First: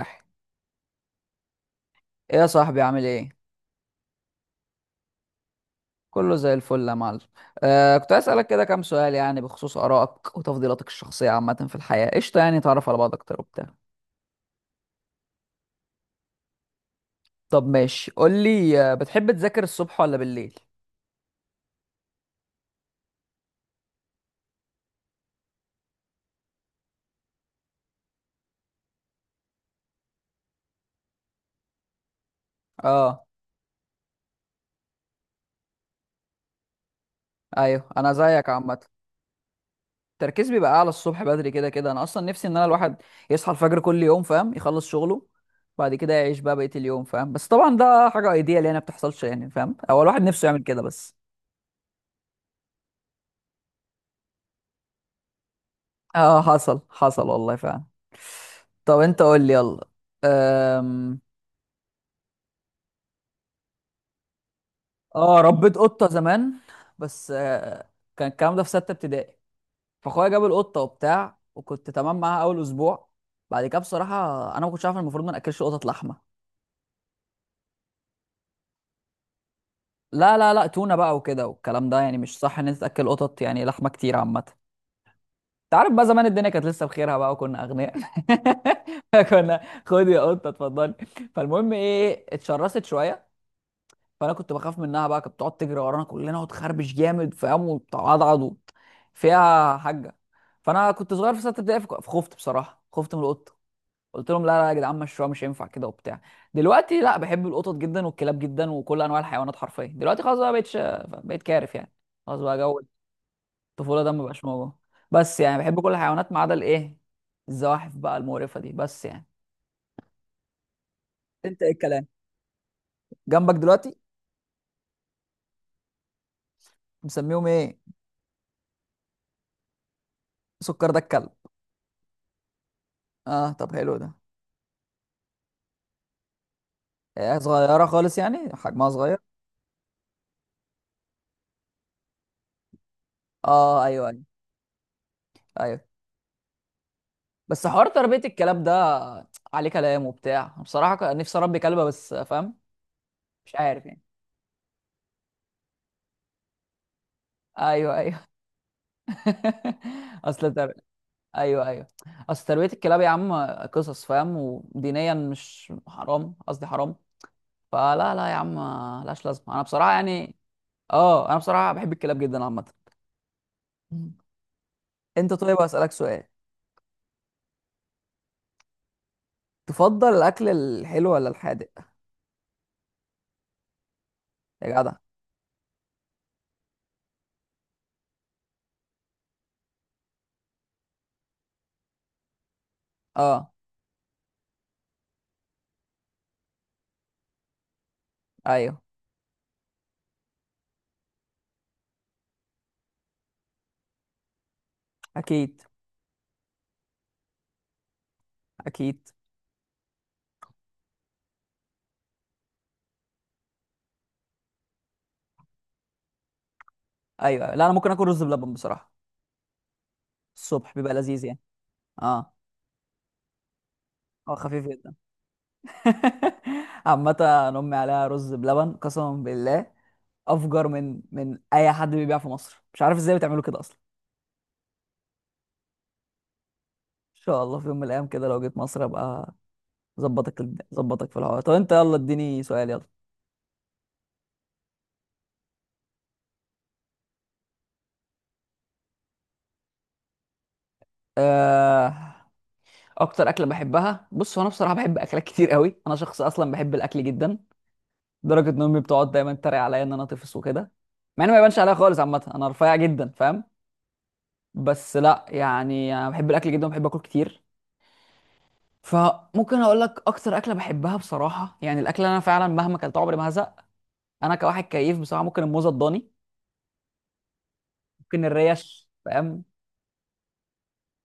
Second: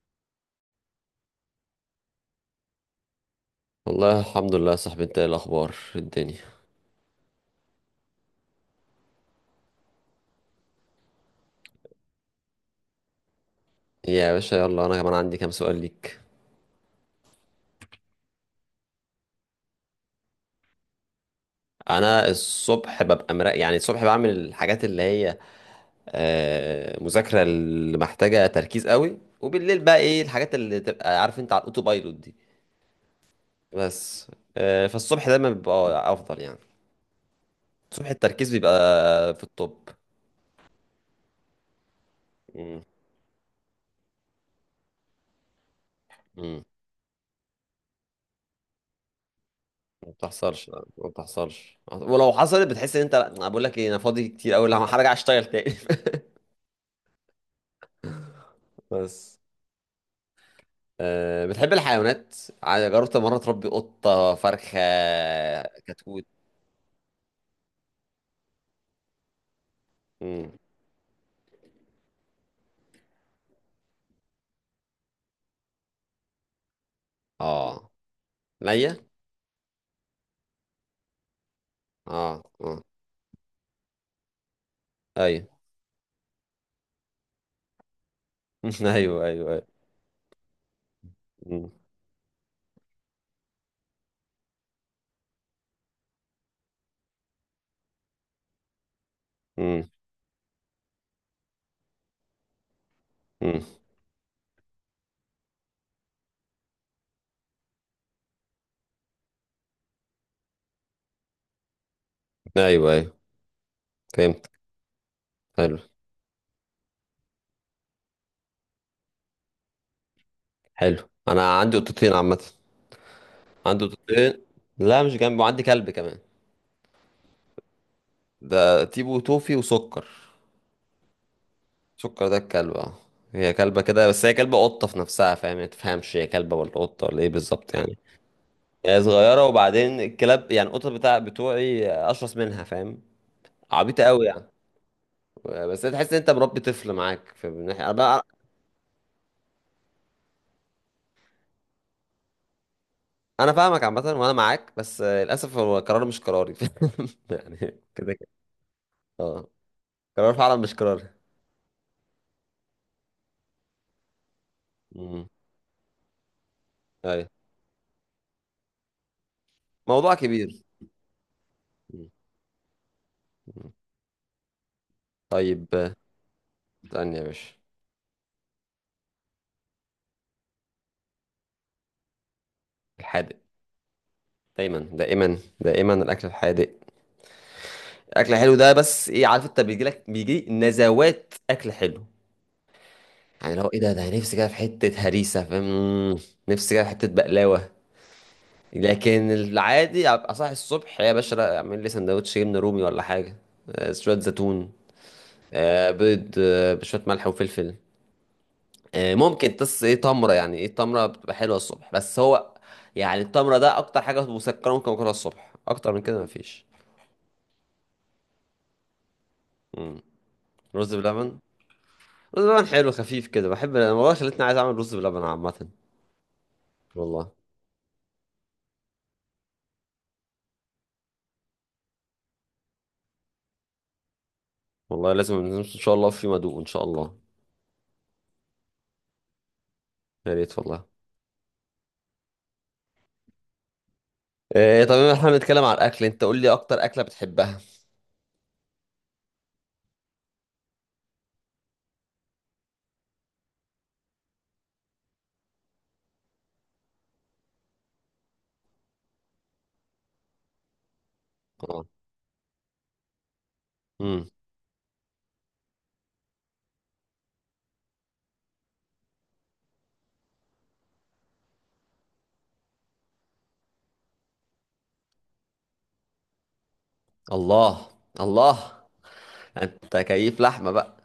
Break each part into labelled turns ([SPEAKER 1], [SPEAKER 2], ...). [SPEAKER 1] ايه؟ يا صاحبي عامل ايه؟
[SPEAKER 2] والله الحمد لله يا صاحبي، انت ايه الاخبار
[SPEAKER 1] كله
[SPEAKER 2] الدنيا؟
[SPEAKER 1] زي الفل يا معلم. كنت عايز اسالك كده كام سؤال، يعني بخصوص ارائك وتفضيلاتك الشخصيه عامه في الحياه. قشطه؟ يعني تعرف على بعض اكتر وبتاع.
[SPEAKER 2] يا باشا يلا، انا كمان عندي كام سؤال ليك.
[SPEAKER 1] طب ماشي، قول لي. بتحب تذاكر الصبح ولا بالليل؟
[SPEAKER 2] انا الصبح ببقى مرا، يعني الصبح بعمل الحاجات اللي هي مذاكره، اللي محتاجه تركيز قوي. وبالليل بقى، ايه الحاجات اللي تبقى عارف انت على الاوتو بايلوت دي.
[SPEAKER 1] اه
[SPEAKER 2] بس فالصبح دايما بيبقى افضل يعني.
[SPEAKER 1] ايوه
[SPEAKER 2] الصبح
[SPEAKER 1] انا زيك
[SPEAKER 2] التركيز بيبقى
[SPEAKER 1] عامه.
[SPEAKER 2] في التوب.
[SPEAKER 1] التركيز بيبقى اعلى الصبح بدري، كده كده انا اصلا نفسي ان انا
[SPEAKER 2] مم.
[SPEAKER 1] الواحد يصحى الفجر كل يوم، فاهم؟ يخلص شغله بعد كده يعيش بقى
[SPEAKER 2] مم.
[SPEAKER 1] بقيه اليوم، فاهم؟ بس طبعا ده حاجه ايديال يعني، ما بتحصلش، يعني فاهم هو
[SPEAKER 2] ما
[SPEAKER 1] الواحد نفسه يعمل
[SPEAKER 2] بتحصلش.
[SPEAKER 1] كده
[SPEAKER 2] ما
[SPEAKER 1] بس.
[SPEAKER 2] بتحصلش، ولو حصلت بتحس ان انت، انا بقول لك ايه، انا فاضي كتير قوي، لا هرجع اشتغل تاني.
[SPEAKER 1] اه حصل حصل والله فعلا. طب انت
[SPEAKER 2] بس.
[SPEAKER 1] قول لي، يلا. أم...
[SPEAKER 2] أه، بتحب الحيوانات؟ جربت مرة تربي قطة، فرخة،
[SPEAKER 1] اه ربيت قطة
[SPEAKER 2] كتكوت؟
[SPEAKER 1] زمان، بس كان الكلام ده في ستة ابتدائي، فاخويا جاب
[SPEAKER 2] مم.
[SPEAKER 1] القطة وبتاع وكنت تمام معاها اول اسبوع. بعد كده بصراحة انا ما كنتش عارف إن المفروض ما ناكلش قطط لحمة.
[SPEAKER 2] اه. ليا.
[SPEAKER 1] لا تونة بقى وكده، والكلام ده يعني مش
[SPEAKER 2] اه،
[SPEAKER 1] صح ان انت
[SPEAKER 2] اه،
[SPEAKER 1] تاكل قطط يعني لحمة كتير عامة.
[SPEAKER 2] ايوه.
[SPEAKER 1] انت عارف بقى زمان الدنيا كانت لسه بخيرها بقى، وكنا اغنياء.
[SPEAKER 2] ايوه، ايوه،
[SPEAKER 1] كنا
[SPEAKER 2] ايوه.
[SPEAKER 1] خد يا قطة اتفضلي.
[SPEAKER 2] مم.
[SPEAKER 1] فالمهم ايه، اتشرست شوية، فانا كنت بخاف منها بقى، كانت بتقعد تجري ورانا كلنا وتخربش جامد، فاهم؟ وتعضعض فيها
[SPEAKER 2] مم.
[SPEAKER 1] حاجه. فانا كنت صغير في سته ابتدائي، فخفت بصراحه، خفت من القطه.
[SPEAKER 2] مم.
[SPEAKER 1] قلت لهم لا لا يا جدعان، مشروع مش هينفع كده وبتاع. دلوقتي لا، بحب القطط جدا والكلاب جدا وكل انواع الحيوانات حرفيا. دلوقتي خلاص بقى، بقيتش بقيت كارف يعني. خلاص بقى جو
[SPEAKER 2] ايوه، ايوه.
[SPEAKER 1] الطفوله ده مبقاش
[SPEAKER 2] فهمت.
[SPEAKER 1] موجود. بس يعني
[SPEAKER 2] حلو.
[SPEAKER 1] بحب كل الحيوانات ما عدا الايه، الزواحف بقى المقرفه دي، بس يعني.
[SPEAKER 2] حلو، انا
[SPEAKER 1] انت ايه
[SPEAKER 2] عندي
[SPEAKER 1] الكلام؟
[SPEAKER 2] قطتين عامة.
[SPEAKER 1] جنبك
[SPEAKER 2] عندي
[SPEAKER 1] دلوقتي؟
[SPEAKER 2] قطتين. لا مش جنبي، وعندي كلب كمان.
[SPEAKER 1] مسميهم ايه؟
[SPEAKER 2] ده تيبو، توفي، وسكر.
[SPEAKER 1] سكر ده الكلب؟
[SPEAKER 2] سكر ده الكلب، اه.
[SPEAKER 1] اه
[SPEAKER 2] هي
[SPEAKER 1] طب
[SPEAKER 2] كلبة
[SPEAKER 1] حلو
[SPEAKER 2] كده،
[SPEAKER 1] ده.
[SPEAKER 2] بس هي كلبة قطة في نفسها، فاهم يعني؟ ما تفهمش هي كلبة ولا قطة ولا ايه بالظبط
[SPEAKER 1] صغيرة
[SPEAKER 2] يعني.
[SPEAKER 1] خالص يعني، حجمها
[SPEAKER 2] هي
[SPEAKER 1] صغير؟
[SPEAKER 2] صغيرة، وبعدين الكلاب، يعني القطط بتاع بتوعي أشرس منها، فاهم؟
[SPEAKER 1] اه
[SPEAKER 2] عبيطة
[SPEAKER 1] ايوه ايوه
[SPEAKER 2] قوي يعني.
[SPEAKER 1] ايوه.
[SPEAKER 2] بس تحس إن أنت مربي طفل معاك، في من
[SPEAKER 1] بس
[SPEAKER 2] ناحية
[SPEAKER 1] حوار
[SPEAKER 2] أنا
[SPEAKER 1] تربية
[SPEAKER 2] بقى.
[SPEAKER 1] الكلاب ده عليه كلام وبتاع، أنا بصراحة كان نفسي اربي كلبة بس، فاهم؟
[SPEAKER 2] أنا
[SPEAKER 1] مش
[SPEAKER 2] فاهمك
[SPEAKER 1] عارف
[SPEAKER 2] عامة،
[SPEAKER 1] يعني.
[SPEAKER 2] وأنا معاك، بس للأسف هو قرار مش قراري. يعني
[SPEAKER 1] ايوه
[SPEAKER 2] كده
[SPEAKER 1] ايوه.
[SPEAKER 2] كده. أه، قرار
[SPEAKER 1] اصل
[SPEAKER 2] فعلا
[SPEAKER 1] تر...
[SPEAKER 2] مش قراري.
[SPEAKER 1] ايوه ايوه. اصل تربية الكلاب يا عم قصص، فاهم؟ ودينيا
[SPEAKER 2] أمم.
[SPEAKER 1] مش حرام، قصدي حرام.
[SPEAKER 2] أيوة.
[SPEAKER 1] فلا لا يا عم، لاش لازمة، انا بصراحة
[SPEAKER 2] موضوع
[SPEAKER 1] يعني.
[SPEAKER 2] كبير.
[SPEAKER 1] اه انا بصراحة بحب
[SPEAKER 2] أمم.
[SPEAKER 1] الكلاب جدا عامة. مم. انت طيب،
[SPEAKER 2] طيب،
[SPEAKER 1] اسألك سؤال؟
[SPEAKER 2] استني يا باشا.
[SPEAKER 1] تفضل الاكل الحلو ولا الحادق؟
[SPEAKER 2] الحادق.
[SPEAKER 1] يا
[SPEAKER 2] دايما،
[SPEAKER 1] جدع.
[SPEAKER 2] دائما، دائما الأكل الحادق. الأكل الحلو ده بس إيه، عارف أنت، بيجي لك بيجي نزوات أكل حلو.
[SPEAKER 1] اه
[SPEAKER 2] يعني لو ايه، ده نفسي كده في حتة هريسة، فاهم؟ نفسي كده في حتة بقلاوة.
[SPEAKER 1] ايوه
[SPEAKER 2] لكن العادي ابقى صاحي الصبح يا باشا، لا، اعمل لي سندوتش جبنة رومي ولا حاجة، شوية زيتون،
[SPEAKER 1] اكيد.
[SPEAKER 2] بيض، بشوية ملح وفلفل.
[SPEAKER 1] اكيد
[SPEAKER 2] ممكن تص ايه تمرة. يعني ايه، تمرة بتبقى حلوة الصبح. بس هو يعني التمرة ده اكتر حاجة مسكرة ممكن اكلها الصبح. اكتر من كده مفيش.
[SPEAKER 1] ايوه أيوة. لا انا ممكن اكل رز بلبن بصراحه،
[SPEAKER 2] مم.
[SPEAKER 1] الصبح بيبقى
[SPEAKER 2] رز
[SPEAKER 1] لذيذ يعني.
[SPEAKER 2] بلبن.
[SPEAKER 1] اه
[SPEAKER 2] رز بلبن حلو خفيف كده، بحب انا والله،
[SPEAKER 1] هو
[SPEAKER 2] خلتني عايز
[SPEAKER 1] خفيف
[SPEAKER 2] اعمل
[SPEAKER 1] جدا.
[SPEAKER 2] رز بلبن عامة.
[SPEAKER 1] عامه
[SPEAKER 2] والله.
[SPEAKER 1] أنا امي عليها رز بلبن قسما بالله افجر من اي حد بيبيع في مصر، مش عارف ازاي بتعملوا كده اصلا.
[SPEAKER 2] والله لازم ان شاء الله، في مدوق ان شاء الله.
[SPEAKER 1] ان شاء الله في يوم من الايام كده لو جيت مصر ابقى
[SPEAKER 2] يا
[SPEAKER 1] ظبطك،
[SPEAKER 2] ريت والله.
[SPEAKER 1] ظبطك في الحوار. طب انت يلا اديني سؤال، يلا.
[SPEAKER 2] إيه، طب احنا بنتكلم على الاكل، انت قول لي اكتر اكله بتحبها.
[SPEAKER 1] آه، اكتر اكله بحبها؟ بص، هو انا بصراحه بحب اكلات كتير قوي، انا شخص اصلا بحب الاكل جدا، لدرجه ان امي بتقعد دايما تتريق عليا ان انا طفل وكده، مع انه ما يبانش عليا
[SPEAKER 2] اه.
[SPEAKER 1] خالص عامه، انا رفيع جدا فاهم.
[SPEAKER 2] امم.
[SPEAKER 1] بس لا يعني، انا بحب الاكل جدا وبحب اكل كتير. فممكن اقول لك اكتر اكله بحبها بصراحه، يعني الاكل اللي انا فعلا مهما اكلته عمري ما هزق، انا كواحد كيف بصراحه، ممكن الموزه الضاني،
[SPEAKER 2] الله.
[SPEAKER 1] ممكن
[SPEAKER 2] الله.
[SPEAKER 1] الريش فاهم.
[SPEAKER 2] انت كيف لحمه بقى.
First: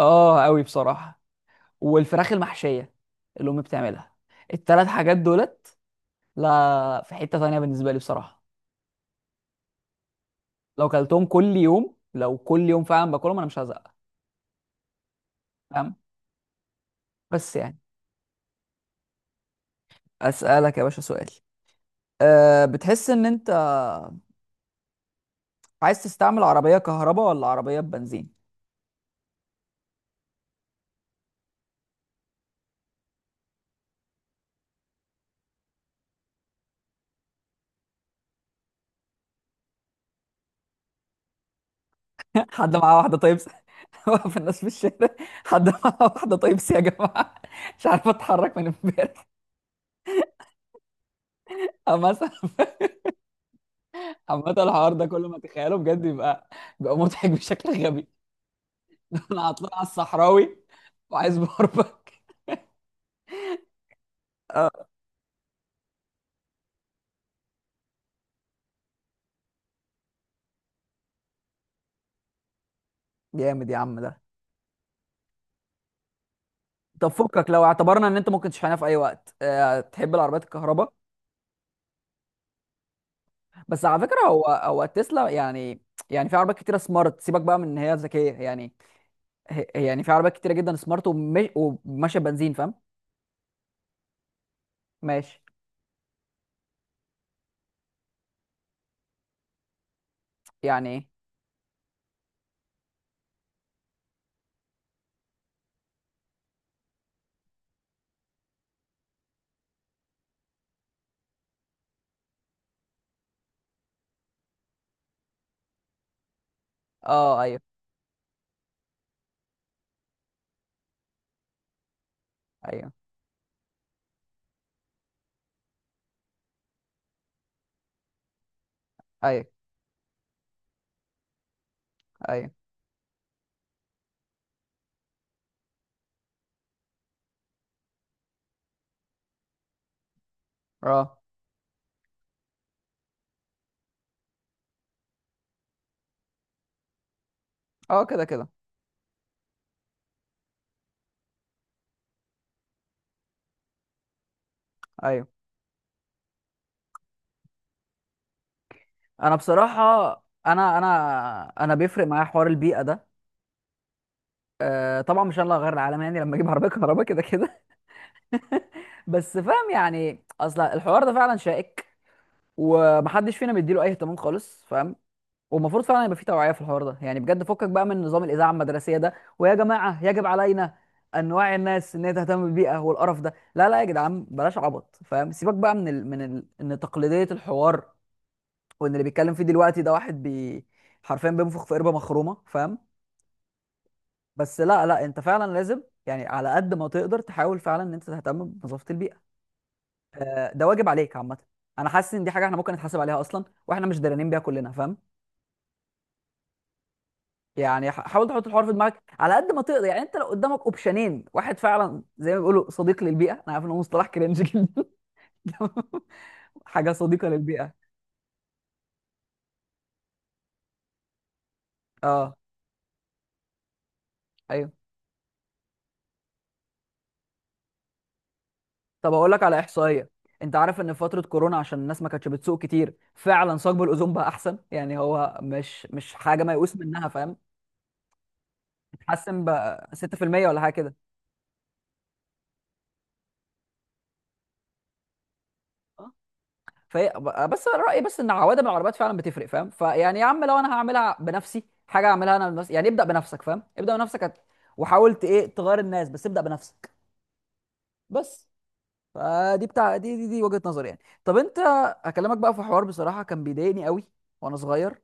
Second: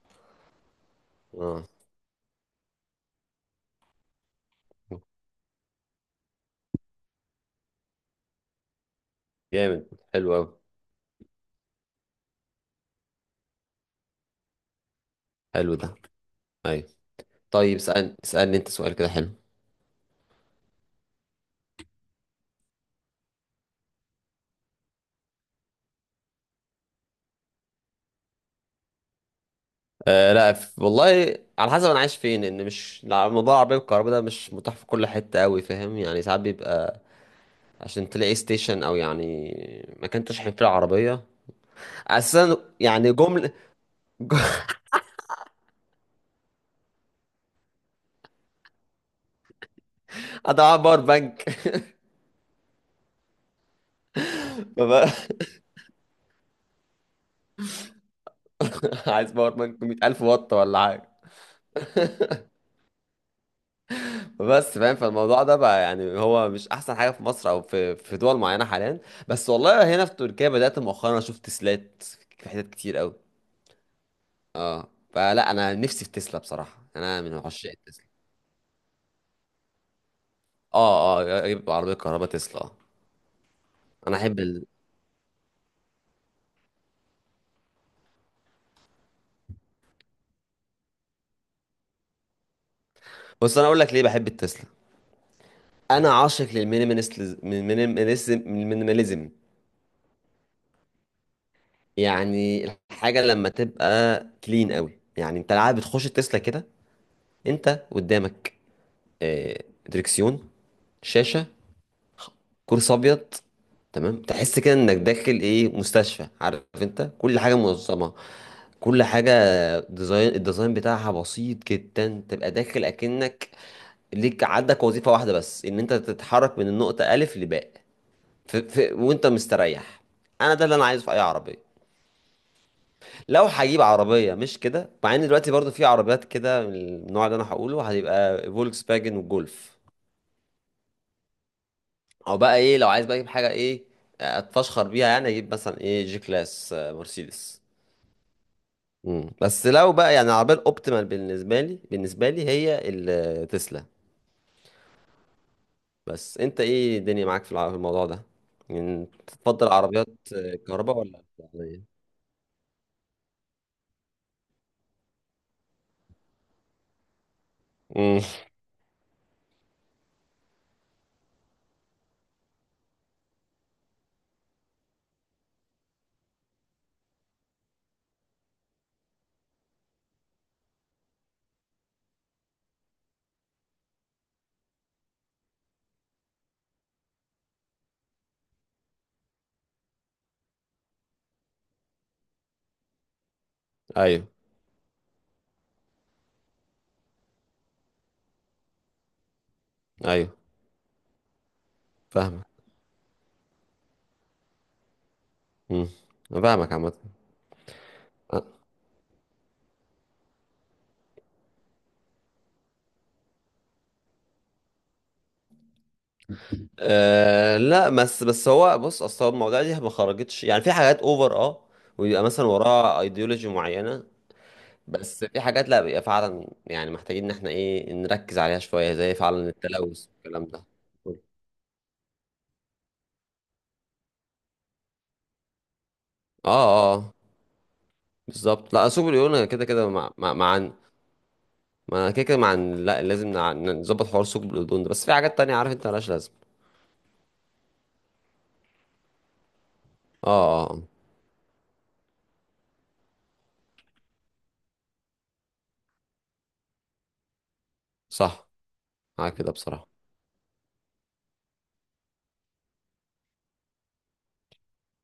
[SPEAKER 1] اه قوي بصراحه.
[SPEAKER 2] اه.
[SPEAKER 1] والفراخ المحشيه اللي امي بتعملها. التلات حاجات دولت لا في حته تانيه بالنسبه لي بصراحه.
[SPEAKER 2] جامد. حلو قوي.
[SPEAKER 1] لو كلتهم كل يوم، لو كل يوم فعلا باكلهم انا مش هزق،
[SPEAKER 2] حلو ده.
[SPEAKER 1] فاهم؟
[SPEAKER 2] ايوه.
[SPEAKER 1] بس
[SPEAKER 2] طيب،
[SPEAKER 1] يعني.
[SPEAKER 2] اسالني، اسالني انت سؤال كده حلو.
[SPEAKER 1] اسالك يا باشا سؤال. أه بتحس ان انت عايز تستعمل عربيه كهرباء ولا عربيه بنزين؟
[SPEAKER 2] آه، لا والله على حسب انا عايش فين. ان مش، لا، موضوع العربيه الكهرباء ده مش متاح في كل حته قوي، فاهم؟ يعني ساعات بيبقى، عشان تلاقي ستيشن او يعني مكان تشحن فيه العربيه اساسا،
[SPEAKER 1] حد معاه
[SPEAKER 2] يعني
[SPEAKER 1] واحده طيب؟
[SPEAKER 2] جمله.
[SPEAKER 1] واقف الناس في الشارع، حد معاه واحده طيب يا جماعه؟ مش عارف اتحرك من امبارح.
[SPEAKER 2] اضيع باور بانك.
[SPEAKER 1] مثلا. عامة الحوار ده كل ما تخيله بجد يبقى، بيبقى مضحك بشكل غبي.
[SPEAKER 2] عايز
[SPEAKER 1] انا
[SPEAKER 2] باور
[SPEAKER 1] عطلان على
[SPEAKER 2] بانك 100,000 واط
[SPEAKER 1] الصحراوي
[SPEAKER 2] ولا حاجة.
[SPEAKER 1] وعايز باربك.
[SPEAKER 2] بس
[SPEAKER 1] اه
[SPEAKER 2] فاهم، فالموضوع ده بقى يعني هو مش احسن حاجه في مصر او في دول معينه حاليا. بس والله هنا في تركيا بدات مؤخرا اشوف تسلات في حتت كتير قوي،
[SPEAKER 1] جامد يا عم ده.
[SPEAKER 2] اه. فلا، انا نفسي في تسلا بصراحه،
[SPEAKER 1] طب
[SPEAKER 2] انا من
[SPEAKER 1] فكك، لو
[SPEAKER 2] عشاق
[SPEAKER 1] اعتبرنا
[SPEAKER 2] التسلا.
[SPEAKER 1] ان انت ممكن تشحنها في اي وقت، أه تحب العربيات الكهرباء؟
[SPEAKER 2] اه، اه، يبقى عربيه كهرباء تسلا، اه.
[SPEAKER 1] بس على
[SPEAKER 2] انا
[SPEAKER 1] فكره،
[SPEAKER 2] احب
[SPEAKER 1] هو
[SPEAKER 2] ال...
[SPEAKER 1] هو تسلا يعني، يعني في عربيات كتيره سمارت، سيبك بقى من ان هي ذكيه يعني. يعني في عربيات كتيره جدا سمارت وماشيه بنزين فاهم.
[SPEAKER 2] بص انا اقول لك ليه بحب التسلا.
[SPEAKER 1] ماشي.
[SPEAKER 2] انا عاشق للمينيماليزم. المينيماليزم
[SPEAKER 1] يعني ايه؟
[SPEAKER 2] يعني الحاجه لما تبقى كلين قوي، يعني انت العادة بتخش التسلا كده، انت قدامك آه، دريكسيون، شاشة، كرسي ابيض، تمام. تحس كده انك داخل ايه، مستشفى. عارف انت، كل
[SPEAKER 1] اه
[SPEAKER 2] حاجه
[SPEAKER 1] ايوه
[SPEAKER 2] منظمه، كل حاجه، ديزاين، الديزاين بتاعها بسيط جدا. تبقى داخل
[SPEAKER 1] ايوه
[SPEAKER 2] اكنك ليك، عندك وظيفه واحده بس، ان انت تتحرك من النقطه الف لباء. وانت
[SPEAKER 1] ايوه.
[SPEAKER 2] مستريح. انا ده اللي انا عايزه في اي عربيه.
[SPEAKER 1] ايوه.
[SPEAKER 2] لو هجيب عربيه مش كده، مع ان دلوقتي برضو في عربيات كده من النوع اللي انا هقوله، هتبقى فولكس فاجن وجولف.
[SPEAKER 1] اه
[SPEAKER 2] او بقى ايه، لو عايز بقى اجيب حاجه ايه، اتفشخر بيها، يعني اجيب مثلا ايه، جي كلاس، مرسيدس.
[SPEAKER 1] اه. كده كده.
[SPEAKER 2] مم. بس لو بقى يعني العربيه الاوبتيمال بالنسبه لي، بالنسبه لي هي التسلا.
[SPEAKER 1] ايوه
[SPEAKER 2] بس انت ايه الدنيا معاك في الموضوع ده؟ يعني
[SPEAKER 1] انا
[SPEAKER 2] تفضل عربيات
[SPEAKER 1] بصراحه انا
[SPEAKER 2] كهرباء ولا
[SPEAKER 1] انا انا
[SPEAKER 2] بتاعية؟
[SPEAKER 1] بيفرق معايا حوار البيئه ده. طبعا مش انا اللي هغير العالم يعني لما اجيب عربيه كهرباء كده كده.
[SPEAKER 2] امم.
[SPEAKER 1] بس فاهم يعني، اصل الحوار ده فعلا شائك ومحدش فينا بيديله اي اهتمام خالص، فاهم؟ والمفروض فعلا يبقى في توعيه في الحوار ده يعني بجد، فكك بقى من نظام الاذاعه المدرسيه ده، ويا جماعه يجب علينا ان نوعي الناس ان هي تهتم بالبيئه والقرف ده. لا لا يا جدعان بلاش عبط فاهم، سيبك بقى ان تقليديه الحوار، وان اللي بيتكلم فيه دلوقتي ده واحد حرفيا بينفخ في قربه مخرومه، فاهم؟
[SPEAKER 2] ايوه.
[SPEAKER 1] بس لا لا، انت فعلا لازم يعني على قد ما تقدر تحاول فعلا ان انت تهتم بنظافه البيئه.
[SPEAKER 2] ايوه.
[SPEAKER 1] ده واجب عليك عامه. انا حاسس ان دي حاجه
[SPEAKER 2] فاهمك.
[SPEAKER 1] احنا ممكن نتحاسب عليها اصلا واحنا مش دارانين بيها كلنا، فاهم؟
[SPEAKER 2] امم. أنا فاهمك عامه.
[SPEAKER 1] يعني حاول
[SPEAKER 2] أه.
[SPEAKER 1] تحط الحوار في دماغك على قد ما تقدر، يعني انت لو قدامك اوبشنين واحد فعلا زي ما بيقولوا صديق للبيئه، انا عارف ان هو مصطلح كرنج جدا. حاجه صديقه
[SPEAKER 2] أه
[SPEAKER 1] للبيئه.
[SPEAKER 2] لا، بس هو بص، اصل هو المواضيع دي ما خرجتش، يعني في حاجات اوفر، اه، ويبقى
[SPEAKER 1] اه
[SPEAKER 2] مثلا وراها ايديولوجي معينه.
[SPEAKER 1] ايوه.
[SPEAKER 2] بس في حاجات لا، بيبقى فعلا يعني محتاجين ان احنا ايه، نركز عليها شوية،
[SPEAKER 1] طب
[SPEAKER 2] زي
[SPEAKER 1] اقول لك
[SPEAKER 2] فعلا
[SPEAKER 1] على
[SPEAKER 2] التلوث
[SPEAKER 1] احصائيه،
[SPEAKER 2] والكلام
[SPEAKER 1] انت
[SPEAKER 2] ده.
[SPEAKER 1] عارف ان في
[SPEAKER 2] اه.
[SPEAKER 1] فتره كورونا عشان الناس ما كانتش بتسوق كتير فعلا ثقب الاوزون بقى احسن، يعني هو مش حاجه
[SPEAKER 2] اه.
[SPEAKER 1] ميؤوس منها فاهم.
[SPEAKER 2] بالظبط. لا، ثقب اليون
[SPEAKER 1] اتحسن
[SPEAKER 2] أنا كده كده
[SPEAKER 1] بقى
[SPEAKER 2] مع مع
[SPEAKER 1] 6%
[SPEAKER 2] مع
[SPEAKER 1] ولا حاجه كده.
[SPEAKER 2] ما أنا كده كده مع لا، لازم نظبط حوار ثقب الأوزون ده، بس في حاجات تانية عارف انت مالهاش لازمة.
[SPEAKER 1] فهي، بس أنا رايي بس ان عوادم العربيات فعلا بتفرق فاهم، فيعني يا
[SPEAKER 2] اه.
[SPEAKER 1] عم، لو
[SPEAKER 2] اه.
[SPEAKER 1] انا هعملها بنفسي حاجه اعملها انا بنفسي، يعني ابدا بنفسك فاهم، ابدا بنفسك، وحاولت ايه تغير الناس، بس ابدا بنفسك. بس.
[SPEAKER 2] صح. معاك كده
[SPEAKER 1] فدي
[SPEAKER 2] بصراحة.
[SPEAKER 1] بتاع دي دي, دي وجهه نظري يعني. طب انت، هكلمك بقى في حوار بصراحه كان بيضايقني قوي وانا صغير،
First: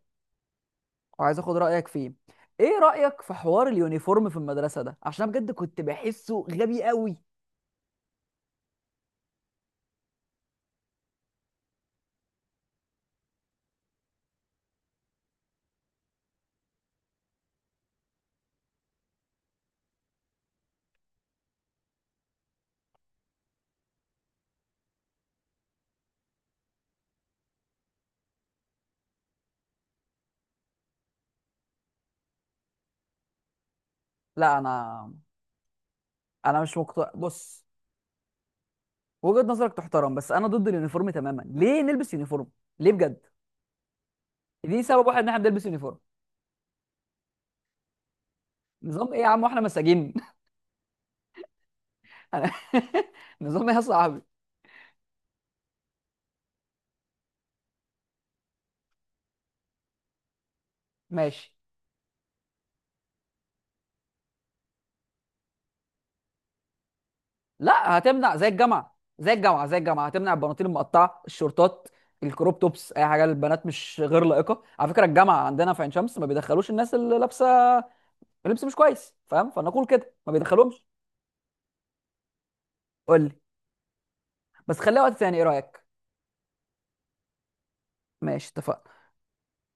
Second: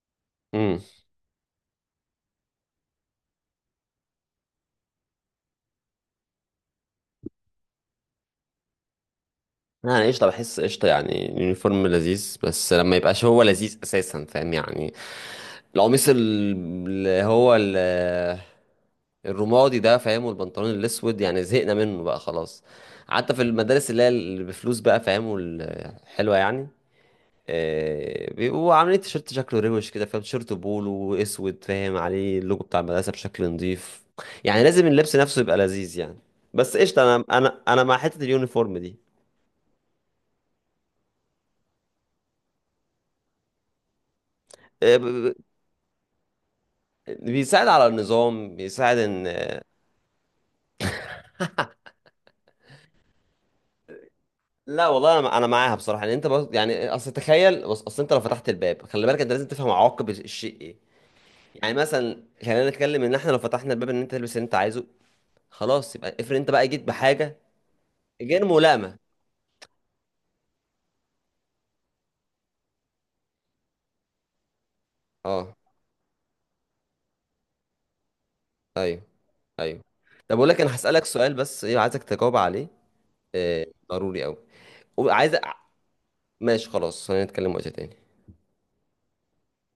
[SPEAKER 2] امم.
[SPEAKER 1] وعايز اخد رايك فيه. ايه رايك في حوار اليونيفورم في المدرسه ده؟ عشان أنا بجد كنت بحسه غبي قوي.
[SPEAKER 2] يعني قشطة، بحس قشطة، يعني اليونيفورم لذيذ، بس لما يبقاش هو لذيذ اساسا، فاهم يعني؟ القميص اللي هو ال- الرمادي ده، فاهم، والبنطلون الاسود، يعني زهقنا منه بقى خلاص. حتى في المدارس اللي هي اللي بفلوس بقى فاهم، والحلوه يعني بيبقوا عاملين تيشيرت شكله روش كده، فاهم، تيشيرت بولو اسود، فاهم، عليه اللوجو بتاع المدرسه بشكل نظيف.
[SPEAKER 1] لا
[SPEAKER 2] يعني لازم
[SPEAKER 1] انا
[SPEAKER 2] اللبس نفسه يبقى لذيذ يعني.
[SPEAKER 1] انا
[SPEAKER 2] بس
[SPEAKER 1] مش
[SPEAKER 2] قشطه،
[SPEAKER 1] مقتنع
[SPEAKER 2] انا
[SPEAKER 1] بص،
[SPEAKER 2] مع حته اليونيفورم دي.
[SPEAKER 1] وجهه نظرك تحترم، بس انا ضد اليونيفورم تماما. ليه نلبس يونيفورم؟ ليه بجد؟ دي
[SPEAKER 2] آه، ب-
[SPEAKER 1] سبب واحد ان
[SPEAKER 2] ب-
[SPEAKER 1] احنا بنلبس يونيفورم؟
[SPEAKER 2] بيساعد على النظام، بيساعد
[SPEAKER 1] نظام ايه يا
[SPEAKER 2] ان،
[SPEAKER 1] عم واحنا مساجين؟ أنا- نظام ايه يا صاحبي؟
[SPEAKER 2] لا والله انا معاها بصراحه. يعني انت بص، يعني اصل تخيل، بص اصل انت لو فتحت الباب، خلي بالك انت لازم تفهم عواقب الشيء إيه.
[SPEAKER 1] ماشي.
[SPEAKER 2] يعني مثلا خلينا نتكلم، ان احنا لو فتحنا الباب ان انت تلبس اللي انت عايزه، خلاص، يبقى افرض انت بقى جيت بحاجه
[SPEAKER 1] لا هتمنع،
[SPEAKER 2] غير
[SPEAKER 1] زي الجامعه،
[SPEAKER 2] ملائمه.
[SPEAKER 1] زي الجامعه هتمنع البناطيل المقطعه، الشورتات، الكروب توبس، اي حاجه للبنات مش غير لائقه. على فكره الجامعه
[SPEAKER 2] اه.
[SPEAKER 1] عندنا في عين شمس ما بيدخلوش الناس اللي لابسه لبس مش
[SPEAKER 2] ايوه.
[SPEAKER 1] كويس، فاهم؟
[SPEAKER 2] ايوه.
[SPEAKER 1] فنقول كده، ما
[SPEAKER 2] طب اقول لك، انا
[SPEAKER 1] بيدخلوهمش.
[SPEAKER 2] هسالك سؤال بس، ايه، عايزك تجاوب عليه،
[SPEAKER 1] قول لي.
[SPEAKER 2] آه، ضروري قوي،
[SPEAKER 1] بس خليها وقت
[SPEAKER 2] وعايز.
[SPEAKER 1] تاني، ايه رايك؟
[SPEAKER 2] ماشي خلاص، خلينا نتكلم وقت تاني.
[SPEAKER 1] ماشي اتفقنا.